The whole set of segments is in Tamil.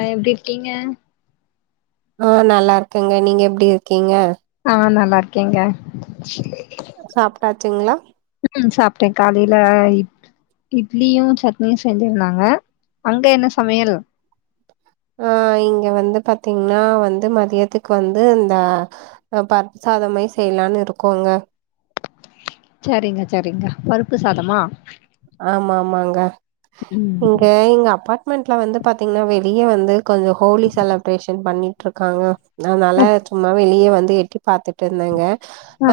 ஆ எப்டி இருக்கிங்க ஆ நல்லா இருக்கங்க நீங்க எப்டி இருக்கிங்க ஆ நல்லா இருக்கேங்க சாப்ட்டாச்சுங்களா ம் சாப்ட்டேன் காலேல இட் இட்லியும் சட்னியும் செஞ்சிருந்தாங்க அங்க என்ன சமையல் ஆ இங்க வந்து பாத்தீங்கன்னா வந்து மதியத்துக்கு வந்து இந்த பருப்பு சா சாதமே செய்யலானு இருக்கோங்க செரிங்க செரிங்கா பருப்பு சாதமா ஆமா ஆமாங்க ம் இங்க எங்க அப்பார்ட்மெண்ட்ல வந்து பாத்தீங்கன்னா வெளியே வந்து கொஞ்சொ ஹோலி செலப்ரேஷன் பண்ணிட்டு இருக்காங்க அதனால அப் சும்மா வெளியே வந்து எட்டி பாத்துட்டு இருந்தேங்க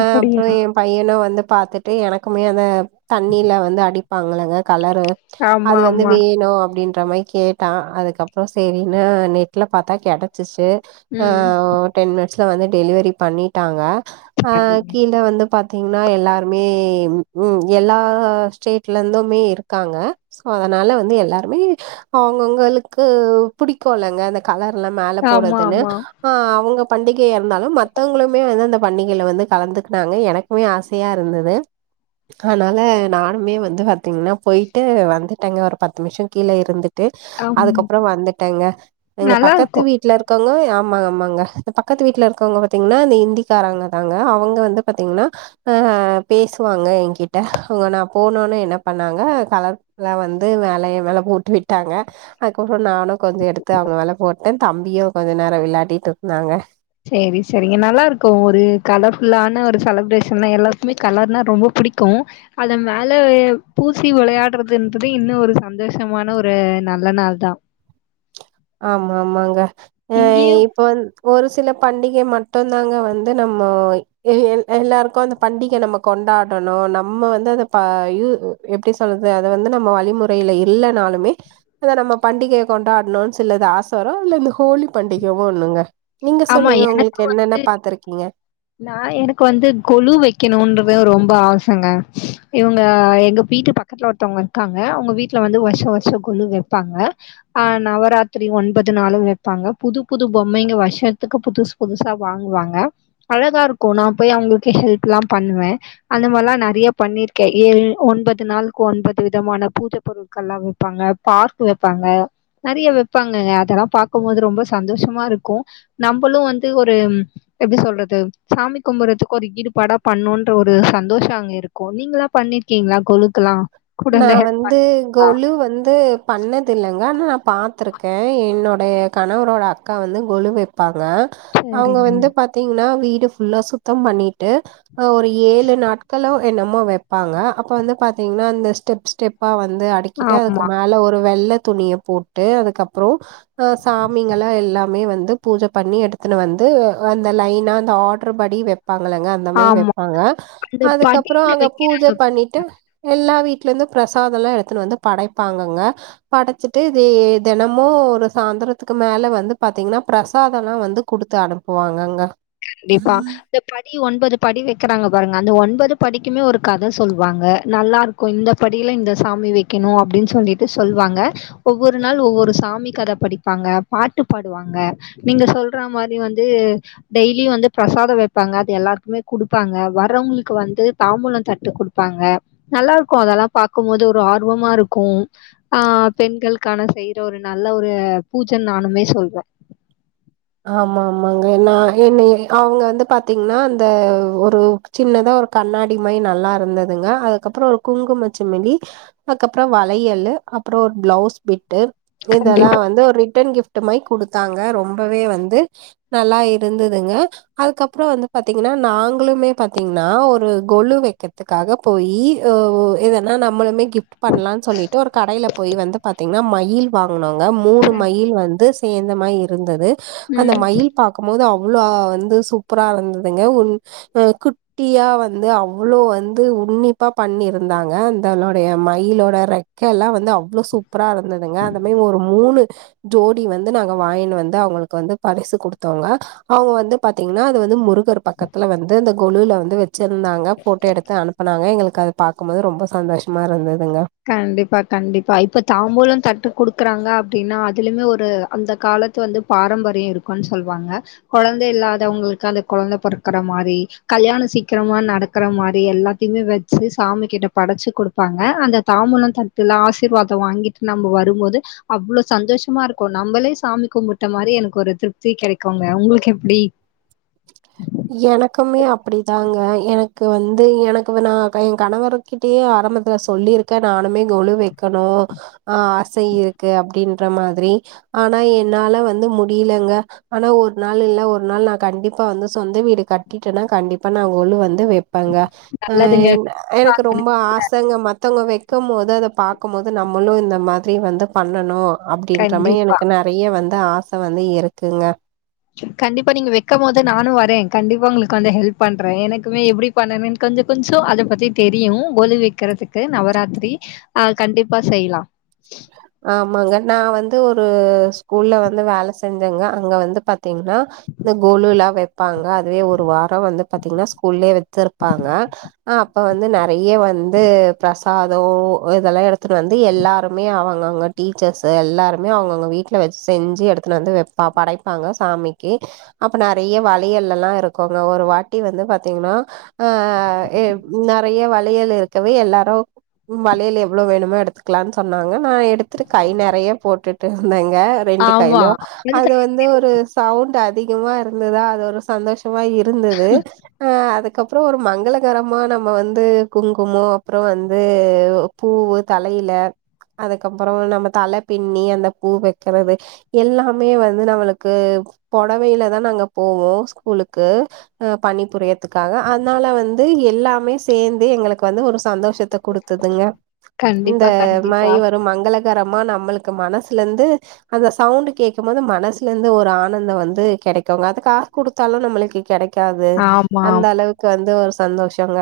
அ அப்புறம் என் பையனு வந்து பாத்துட்டு எனக்குமே அந்த தண்ணியில வந்து அடிப்பாங்களாங்க கலரு ஆமா அது வந்து ஆமா வேணும் அப்படின்ட் அப்புறமே கேட்டான் அதுக்கப்புறம் செரின்னு நெட்ல பாத்தா கெடச்சிச்சு அ ம் டென் மினிட்ஸ்ல வந்து டெலிவரி பண்ணிட்டாங்க ஆ அப்டிங்க கீழ வந்து பா த்தீங்கன்னா எல்லாருமே ம் ம் எல்லா ஸ்டேட் ல இருந்துமே இருக்காங்க சோ அதனால வந்து எல்லாருமே அவங்கவங்களுக்கு புடிப் போலங்க அந்த கலர் எல்லா மேல ஆமா போடுறதுன்னு ஆமா ஆ அவங்க பண்டிகைய இருந்தாலு மத்தவங்களுமே வந்து அந்த பண்டிகையில வந்து கலந்துக்கனாங்க எனக்குமே ஆசையா இருந்தது அதனால நானுமே வந்து பாத்தீங்கன்னா போயிட்டு வந்துட்டேங்க ஒரு பத்து நிமிஷம் கீழ இருந்து ட்டு ஆம் அதுக்கப்புறம் வந்துட்டேங்க எங்க நல்லா பக்கத்து இருக்கு வீட்டுல இருக்கவங்க [unintelligible] ஆமா ஆமாங்க ஆமாங்க இந்த பக்கத்து வீட்டுல இருக்கவங்க பாத்தீங்கன்னா அந்த கிந்திக்காராங்க தாங்க அவங்க வந்து பாத்தீங்கன்னா ஆ பேசுவாங்க என்கிட்ட அவங்க நா போனோனே என் என்ன பண்ணாங்க கலர்ல வந்து வேலைய மேல போட்டு விட்டாங்க அதுக்கப்புறம் நானும் கொஞ்சொ எடுத்து அவங்க மேல போட்டேன் தம்பியும் கொஞ்சொ நேரம் வெளையாட்டிட்டு இருந்தாங்க செரி செரிங்க நல்லா இருக்கும் ஒரு கலர்ஃபுல்லான ஒரு செலப்ரேஷன் எல்லா எல்லாருக்குமே கலர்னா ரொம்ப பிடிக்கும் அத மேல பூசி வெளையாடுறதுன்றது இன்னும் ஒரு சந்தோஷமான ஒரு நல்ல நாள் தான் [inaudible] ஆமா ஆமாங்க அ இங்கேயு இப்ப வந் ஒரு சில பண்டிகை மட்டு தாங்க வந்து நம்ம எல் எல்லாருக்கும் அந்த பண்டிகை நம்ம கொண் டாடணும் நம்ம வந்து அத தா யூ எப்டி சொல்லறது அதது வந்து நம்ம வழிமுறையில இல்லனாலும் மே [unintelligible] நம்ம பண்டிகைய கொண்டாடணும்னு சிலது ஆசை வரும் அந் இந்த ஹோலி பண்டிகவும் ஒண்ணுங்க நீங்க ஆமா சொல்லுங்க எனக்கு உங்களுக்கு என்னென்ன பாத்துருக்கீங்க நா எனக்கு வந்து கொழு வைக்கணும்ன்றது ரொம்ப ஆச ங்க இவங்க எங்க வீட்டு பக்கத்துல ஒருத்தவங்க இருக்காங்க உங்க வீட்டுல வந்து வருஷொ வருஷொ கொழு வ ப்பாங்க அ நவராத்திரி ஒன்பது நாளும் வைப்பாங்க புது புது பொம்மைங்க வர் ஷத்துக்கு புதுசு புதுசா வாங்குவாங்க அழகா இருக்கும் நான் போய் அவங்களுக்கு ஹெல்ப் எல்லா பண்ணுவே அந்த மாரிலாம் நிறைய பண்ணிருக்கேன் ஏ ஒன்பது நாளுக்கு ஒன்பது விதமான பூஜை பொருட்கள் எல்லா வைப்பாங்க க பாக் வைப்பாங்க நெறைய வைப்பாங்க அதெல்லா பாக்கும்போது ரொம்ப சந்தோஷமா இருக்கும் நம்பளும் வந்து ஒரு எப்படி சொல்றது சாமி கும்புறதுக்கு ஒரு ஈடுபாடா பண்ணும்ன்ற ஒரு சந்தோஷ அங்க இருக்கும் நீங்களாம் பண்ணிருக்கீங்களா கொழுக்கெல்லாம் நா வந்து கொலு வந்து பண்ணதில்ல ஆகா பாத்திருக்கே என்னுடைய கணவரோட அக்கா வந்து கொழு வைப்பாங் க அவங்க சரிங்க. வந்து பாத்தீங்கன்னா வீடு ஃபுல்லா சுத்தம் பண்ணி ட்டு அ ஒரு ஏழு நாட்களோ என்னமோ வைப்பாங்க அப்ப வந்து பாத்தீங்கன்னா அந்த ஸ்டெப் ஸ்டெப்பா வந்து அடிக்கிட்டு அதுக்கு ஆமா மேல ஒரு வெள்ளை துணிய போட்டு அதுக்கப்புறொ ஆ சாமிங்களா எல்லாமே வந் து பூஜ பண்ணி எடுத்துன்னு வந்து அந்த லைன அந்த ஆர்டர் படி வெ ப்பாங்களங்க அந்த மாதி ஆமா மெப்பாங்க அந்த அதுக்கப்புறொ படியில அங்க பூஜை வைக்கிறாங்க பண்ணிட்டு எல்லா வீ ட்ல இருந்து பிரசாதம் எல்லா எடுத்துட்டு வந்து படைப்பாங்கங்க படைச்சிட்டு இது தினமும் ஒரு சா ந்தறதுக்கு மேல வந்து பாத்தீங்கன்னா பிரசாதோ எல்லா வந்து குடுத்து அனுப்புவாங்கங்க கண்டிப்பா இந்த படி இ ஒன்பது படி வெக்கிறாங்க பாருங்க அந்த ஒன்பது படிக்குமே ஒரு கத சொல்வாங்க நல்லா இருக்கு இந்த படில இந்த சாமி வெக்கணு அப்டின்னு சொல்லிட்டு சொல்வாங்க ஒவ்வொரு நாள் ஒவ்வொரு சாமி கத படிப்பாங்க பாட்டு பாடுவாங்க நீங்க சொல்றா மாரி வந்து டெய்லியு வந்து பிரசாதோ வெப்பாங்க அது எல்லாருக்குமே குடுப்பாங்க வர்றவங்களுக்கு வந்து தாம்பூலந் தட்டு குடுப்பா ங்க நல்லா இருக்கு அதெல்லா பாக்கும்போது ஒரு ஆர்வமா இருக்கு ஆ பெண்களுக்கான செய் ற ஒரு நல்ல ஒரு பூஜன் நானுமே சொல்வ ஆமா ஆமாங்க நா என்னய அவுங்க வந்து பாத்தீங்னா அந்த ஒரு சின்னதா ஒரு கண் ணாடி மாரி நல்லா இருந்ததுங்க அதுக்கப்பறோ ஒரு குங்குமச்சிமிலி அதுக்கப்பறோ வளையல் அப்றோ ஒரு பிளவுஸ் பிட்டு இதெல்லா கண்டிப்பா. வந்து ஒரு ரிட்டன் கிஃப்ட் மாரி குடுத்தாங்க ரொம் பவே வந்து நல்லா இருந்துதுங்க அதுக்கப்றோ வந்து பாத்தீங்கனா நாங்களுமே பாத்தீங்கனா நா ஒரு கொழு வெக்கிர்த்துகாக போயி எதனா நம்மளுமே கிஃப்ட் பண்லான்னு சொல்லிட்டு ஒரு கடைல போய் வந்து பாத்தீங்கனா மயில் வாகனோங்க மூண் மயில் வந்து சேந்தமா இருந்தது அந்த ம். மயில் பாக்கும்போது அவ் ளோ வந்து சூப்பரா இருந்ததுங்க உ குட்டியா வந்து அவ்ளோ வந்து உன்னிப்பா பண்ணிருந்தாங்க அந்தலோடய மயிலோட ரெக்க எல்லா வந்து அவ்ளோ சூப்பரா இருந்ததுங்க அந்த மாரி ஒரு மூணு ஜோடி வந்து நாங்க வாயின்னுவந்து அவுங்களுக்கு வந்து பரிசு குடுத்தோங்க அவுங்க வந்து பாத்தீங்கன்னா அது வந்து முருகர் பக்கத்துல வந்து அந்த கொலுல வந்து வெச்சிருந்தாங்க ஃபோட்டோ எடுத்து அனுப்புனாங்க எங்களுக்கு அது பாக்கும்போது ரொம்ப சந்தோஷமா இருந்தது கண்டிப்பா கண்டிப்பா இப்ப தாம்பூலந் தட்டு குடுக்கறாங் க அப்டினா அதுலயுமே ஒரு அந்த காலத்து வந்து பாரம்பரியோ இருக்குனு சொல்வாங்க கொழந்த இல்லாத வங்களுக்கு அந்த கொழந்த பொறக்கற மாரி கல்யாணோ சீக்கிரமா நடக்கிற மாரி எல்லாத்தையுமே வெச்சு சாமி கிட்ட படச்சு குடுப்பாங்க அந்த தாம்பூலந்தட்ல ஆசீர்வாதோ வாங்கிட்டு நம்ம வரும்போது அவ்ளோ சந்தோஷமா இருக்கு நம்மளே சாமி கும்பிட்ட மாரி எனக்கு ஒரு திருப்தி கெடைக்குங்க உங்களுக்கு எப்டி எனக்குமே அப்டிதாங்க எனக்கு வந்து எனக்கு நா என் கணவர் கிட்டயே ஆரம்பத்துல சொல்லிருக்க நானுமே கொழு வெக்கணு ஆசை இருக்கு அப்டின்ற மாதிரி ஆனா என்னால வந்து முடியலங்க ஆனா ஒரு நாள் இல்ல ஒரு நாள் நா கண்டிப்பா வந்து சொந்த வீடு கட்டிட்டனா கண்டிப்பா நா கொலு வந்து வெப்பங்க எ நல்லதுங்க. எனக்கு ரொம்ப ஆசங்க மத் மத்தவங்க வெக்கும்போது அத பாக்கும்போது நம்மளு இந்த மாரி வந்து பண்ணணு அப்டின்ற மாரி கண்டிப்பா. எனக்கு நெறய வந்து ஆச வந்து இருக்குங்க கண்டிப்பா நீங்க வெக்கும்போது நானு வரேன் கண்டிப்பா உங்களுக்கு வந்து ஹெல்ப் பண்றே எனக்குமே எப்டி பண்ணணு கொஞ் கொஞ்சோ அத பத்தி தெரியு கொழு வெக்கறதுக்கு நவராத்திரி ஆ கண்டிப்பா செய்லா ஆமாங்க நா வந்து ஒரு ஸ்கூல்ல வந்து வேல செஞ்சங்க அங்க வந்து பாத்தீங்கன்னா இந்த கொழுல வெப்பாங்க அதுவே ஒரு வாரோ வந்து பாத்தீங்கனா ஸ்கூல்லயே வெச்சிருப்பாங்க அப்ப வந்து நெற யா வந்து பிரசாதோ இதெல்லா எடுத்துட்டு வந்து எல்லாரு மே அவுங்க அவுங்க டீச்சர்ஸ்ஸு எல்லாருமே அவுங்க அவுங்க வீட்ல வெச் செஞ்சு எடுத்துனு வந்து வெப்பா படைப்பாங்க சா மிக்கு அப்ப நெறயா வளையல் எல்லா இருக்கு அங்க ஒரு வாட்டி வந்து பாத்தீங்கனா ஆ எ நெறயா வளையல் இருக்கவே எல்லாரு வளையல் எவ்ளோ வேணுமோ எடுத்துக்கலான் சொன்னாங்க நா எடுத்துரு கை நெறய போட்டுட்டு வந்தங் க ரெண்டு ஆமா. கைலயு அது அதுதான் வந்து ஒரு சவுண்ட் அதிகமா இருந்ததா அது ஒரு சந்தோஷ மா இருந்தது அ அதுக் க்கப்றோ ஒரு மங்களகரமா நம்ம வந்து குங்குமோ அப்புறோ வந்து பூவு தலைல அதுக்கப்பறோ நம்ம தலை பின்னி அந்த பூ வெக்கிறது எல்லாமே வந்து நம்மளுக்கு அது புடவைல தா நாங்க போவோ ஸ்கூலுக்கு பணிபுரியறதுக்காக அதனால வந்து எல்லாமே சேந்தே எங்களுக்கு வந்து ஒரு சந்தோஷத்த குடுத்ததுங்க இந்த கண்டிப்பா, கண்டிப்பா. மாய் வரும் மங்களர கறமா நம்மளுக்கு மனசுல இருந்து அந்த சவுண்ட் கேட்க போது மனசுல இருந்து ஒரு ஆனந்தம் வந்து கிடைக்குங்க அது காசு குடுத்தாலு நம்மளுக்கு கிடைக் காது ஆமா. அந்த அளவுக்கு வந்து ஒரு சந்தோஷங்க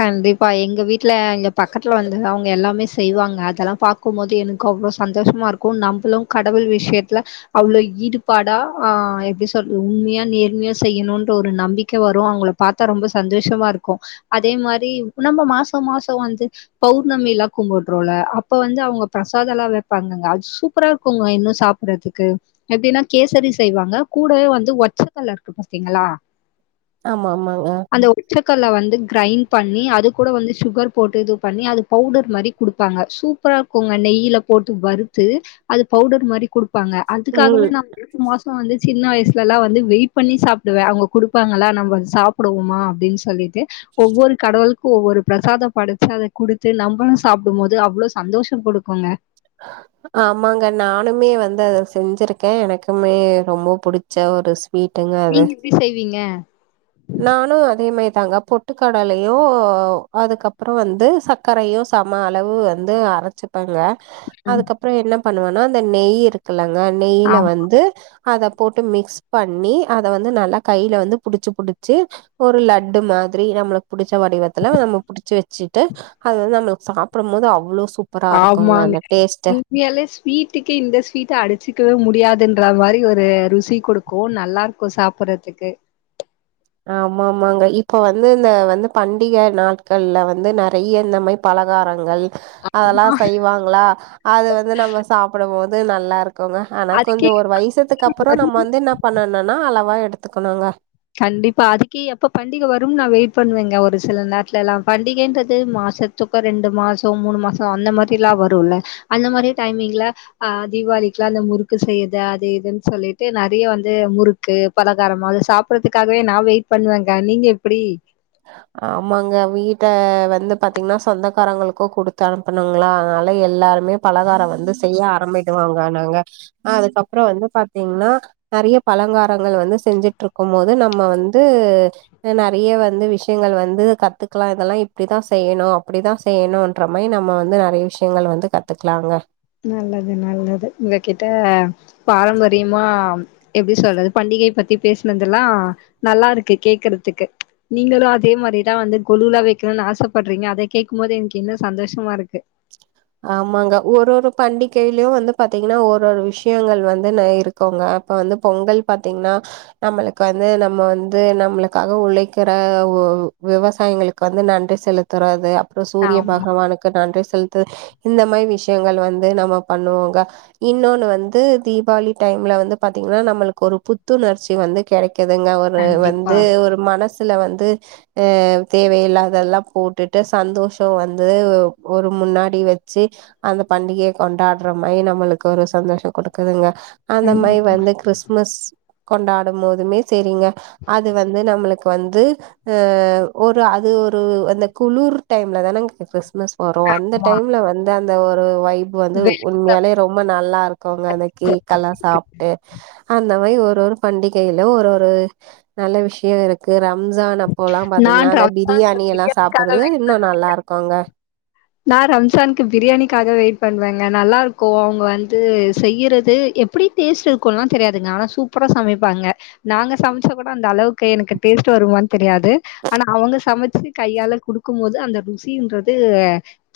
கண்டிப்பா எங்க வீட்டுல எங்க பக்கத்துல வந்த அவுங்க எல்லாமே செய்வாங்க அதெல்லா பாக்கும்போது எனக்கு அவ்ளோ சந்தோஷமா இருக்கு நம்பளு கடவுள் விஷயத்துல அவ்ளோ ஈடுபாடா ஆ எப்டி சொல் உண்மையா நேர்மையா செய்யணுன்ற ஒரு நம்பிக்கை வரு அவுங்கள பாத்தா ரொம்ப சந்தோஷமா இருக்கு அதே மாரி நம்ம மாசோ மாசோ வந்து பௌர்ணமி எல்லா கும்புடுறோல அப்ப வந்து அவுங்க பிர் சாதன்னல வைப்பாங்க அது சூப்பரா இருக்குங்க இன்னு சாப்டறதுக்கு எப்படின்னா கேசரி செய்வாங்க கூட் கே வந்து ஒன்சிக்னல இருந்துபாத்தீங்களா ஆமா ஆமா. ஆமாங்க கல்ல வந்து கிரைண்ட் பண்ணி அது கூட வந்து சுகர் போட்டு இது பண்ணி அது பவுடர் மாரி குடுப்பாங்க சூப்பரா இருக்கும்ங்க இன் நெய்ல போட்டு வறுத்து அது பவுடர் மாரி குடுப்பாங்க அதுக்காகவே ம் நா இரண்டு மாசோ வந்து சின்ன வயசுல்லா வந்து வெயிட் பண்ணி சாப்டுவே அவுங்க குடுப்பாங்களா நம்ம வந்து சாப்புடுவோமா அப்படின்னு சொல்லிவிட்டு ஒவ்வொரு கடவுள் ஒவ்வொரு பிரசாதசம் படைச்சு அத குடுத்து நம்மளு சாப்டும் போது அவ்வளவு சந்தோஷோ கொடுக்குங் ஆமாங்க நானுமே வந்து அத செஞ்சிருக்கே எனக்குமே ரொம்ப புடிச்ச ஒரு ஸ்சு விட்டுங்க அது நீங்க எப்டி செய்வீங்க நானு அதே மேர் போட்டாங்க பொட்டுக்கடலையு அதுக்கப்றோ வந்து சர்க்கரையு சம அளவு வந்து அரைச்சிப்பேங்க ம். அதுக்கப்றோ என்ன பண்ணுவனா அந்த நெய் இருக்கலாங்க நெயில ஆமா வந்து அத போட்டு மிக்ஸ் பண்ணி அத வந்து நல்லா கைல வந்து புடிச்சு புடிச்சு ஒரு லட்டு மா ரி நம்மளுக்கு புடிச்ச வடிவத்துல நம புடிச்சு வச்சுட்டு அத வந்து நம்ம சாப்டும் போது அவ்ளோ சூப்பராக இருக்கு மாரிங் உண்மையாலே ஸ்வீட்டுக்கு இந்த ஸ்வீட்ட அடிச்சக்கவே முடியாதுன் ந்த மாரி ஒரு ருசி குடுக்கு நல்லா இருக்கு சாப்படுறதுக்கு ஆமா ஆமாங்க இப்ப வந்து இந்த வந்து பண்டிக நாட்கள்ல வந்து நெறைய இந்த மாரி பழ பலகாரங்கள் அதெல்லா செய்வாங்களா அது வந்து நம்ம சாப்டும்போது நல்லா இருக் குங்க ஆனா கொஞ்சோ அதுக்கே ஒரு வய்சத்துக்கு அப்றோ வரும் நம்ம வந்து என்ன பண்ணனுனா அளவா எடுத்துக்கணுங்க கண்டிப்பா அதுக்கே எப்ப பண்டிக வரும் நா வெயிட் பண்ணுவேங்க ஒரு சில நேரத்துல்லா பண்டிகைன்றது மாசத்து க்கு ரெண்டு மாசோ மூணு மாசோ அந்த மாரி எல்லா வரும்ல அந்த மாரி டைமிங்ல ஆ தீபாவளி அந்த முறுக்கு செய்றது அது இதுன்னு சொல்லிட்டு நெறைய வந்து முறுக்கு பலகாரமா அத சாப் பறதுக்காகவே நா வெயிட் பண்ணுவேங்க நீங்க எப்டி [inaudible] ஆமாங்க வீட்ட வந்து பாத்தீங்கன்னா சொந்தக்காரங்களுக்கு குடுத்து அனுப்பணுங்களா அனால எல்லா எல்லாருமேபலகாரம் வந்து செய்ய ஆரம்பிடுவாங்க நா அதுக்கப்புறோ வந்து பாத்தீங்கன்னா நெறைய து பலங்காரங்கள் வந்து செஞ்சுட்டு இருக்கும்போது நம்ம வந்து நெறையவாட் வந்து விஷ்யங்கள் வந்து கத்துக்கலா இதெல்லா இப்டித்தா செய்யணு அப்டித்தா செய்யணுன்ற மாரி நம்ம வந்து நெறைய விஷ்யங்கள் வந்து கத்துக்கலாங்க நல்லது நல்லது உங்க கிட்ட பாரம்பரியமா எப்டி சொல்றது பண்டி கை பத்தி பேசுனதெல்லா நல்லா இருக்கு கேக்றதுக்கு நீங்களு அதே மாரி தா வந்து கொலுல வைக்கணுனு ஆசப்பறீங்க அத கேட்கெ போது எனக்கு இன்னு சந்தோஷமா இருக்கு ஆமாங்க ஒரொரு பண்டிகைலயு வந்து பாத்தீங்கன்னா ஒரு ஒரு விஷ்யங்கள் வந்து இருக்குங்க இப்ப வந்து பொங்கள் பாத்தீங்கன்னா நம்மளுக்கு வந்து நம்ம வந்து நம்ளுக்காக உழைக்கற விவசாயங்களுக்கு வந்து நன்றி செலுத்துறது அப்றோ சூரிய ஆமா பகவானுக்கு நன்றி செலுத் ட்டு இந்த மாரி விஷ்யங்கள் வந்து நம்ம பண்ணுவோங்க இன்னொன்னு வந்து தீபாவளி டைம் ல வந்து பாத்தீங்னா நம்மளுக்கு ஒரு புத்துணர்ச்சி வந்து கெடைக்குதுங்க ஒரு கண்டிப்பா வந்து ஒரு மனசு ல வந்து அ தேவயில்லாதெல்லா போட்டுட்டு சந்தோஷோ வந்து ஒரு முன்னா டி வச்சு அந்த பண்டிகைய கொண்டாட்ற மாரி நம்மளுக்கு ஒரு சந்தோஷோ குடுக்குதுங்க அந்த மாரி கண்டிப்பா வந்து கிறிஸ்மஸ் கொண்டாடும் போதுமே சேரிங்க அது வந்து நம்மளுக்கு வந்து ஆ ஒரு அது ஒரு அந்த குளூர் டைம்ல தானங்க கிறிஸ் மஸ் வரு அந்த ஆமா டைம்ல வந்து அந்த ஒரு வை வைப் வந்து உண்மையாலே ரொம்ப நல்லா இருக்குங்க அந்த கேக்கலா சாப்ட்டு அந்த மாரி ஒர் ஒரு பண்டிகைல ஒரு ஒரு நல்ல விஷ்யோ இருக்கு ரம் ம்ஜான் அப்போலா பாத்தீங்கனா நான் அந்த ரம்ஜானுக்கு பிரியாணியெல்லா‌ பிரியாணிக்காக சாப்பறது இன்னு நல்லா இருக்குங்க நா ரம்ஜானுக்கு பிரியாணிக்காக வெயிட் பண்ணுவேங்க நல்லா இருக்கு அவுங்க வந்து செய்யிறது எப்டி டேஸ்ட் இருக்குலா தெரியாதுங்க ஆனா சூப்பரா சமைப்பாங்க நாங்க சமைச்சா கூட அந்த அளவுக்கு எனக்கு டே ஸ்ட் வருமானு தெரியாது ஆனா அவங்க சமச்சு கையால குடுக்கும் போது அந்த ருசின்றது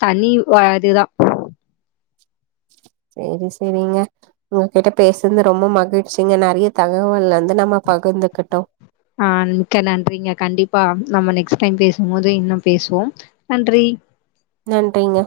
தனி வ இது தா சேரி சேரிங்க உங்ககிட்ட பேசுனது ரொம்ப மகிழ்ச்சிங்க நெறைய தகவல் வந்து நம்ம பகிர்ந்துக்கிட்டோ ஆன் மிக்க நன்றிங்க கண்டிப்பா நம்ம நெக்ஸ்ட் டைம் பேசும் போது இன்னு பேசுவோ நன்றி ம் நன்றிங்க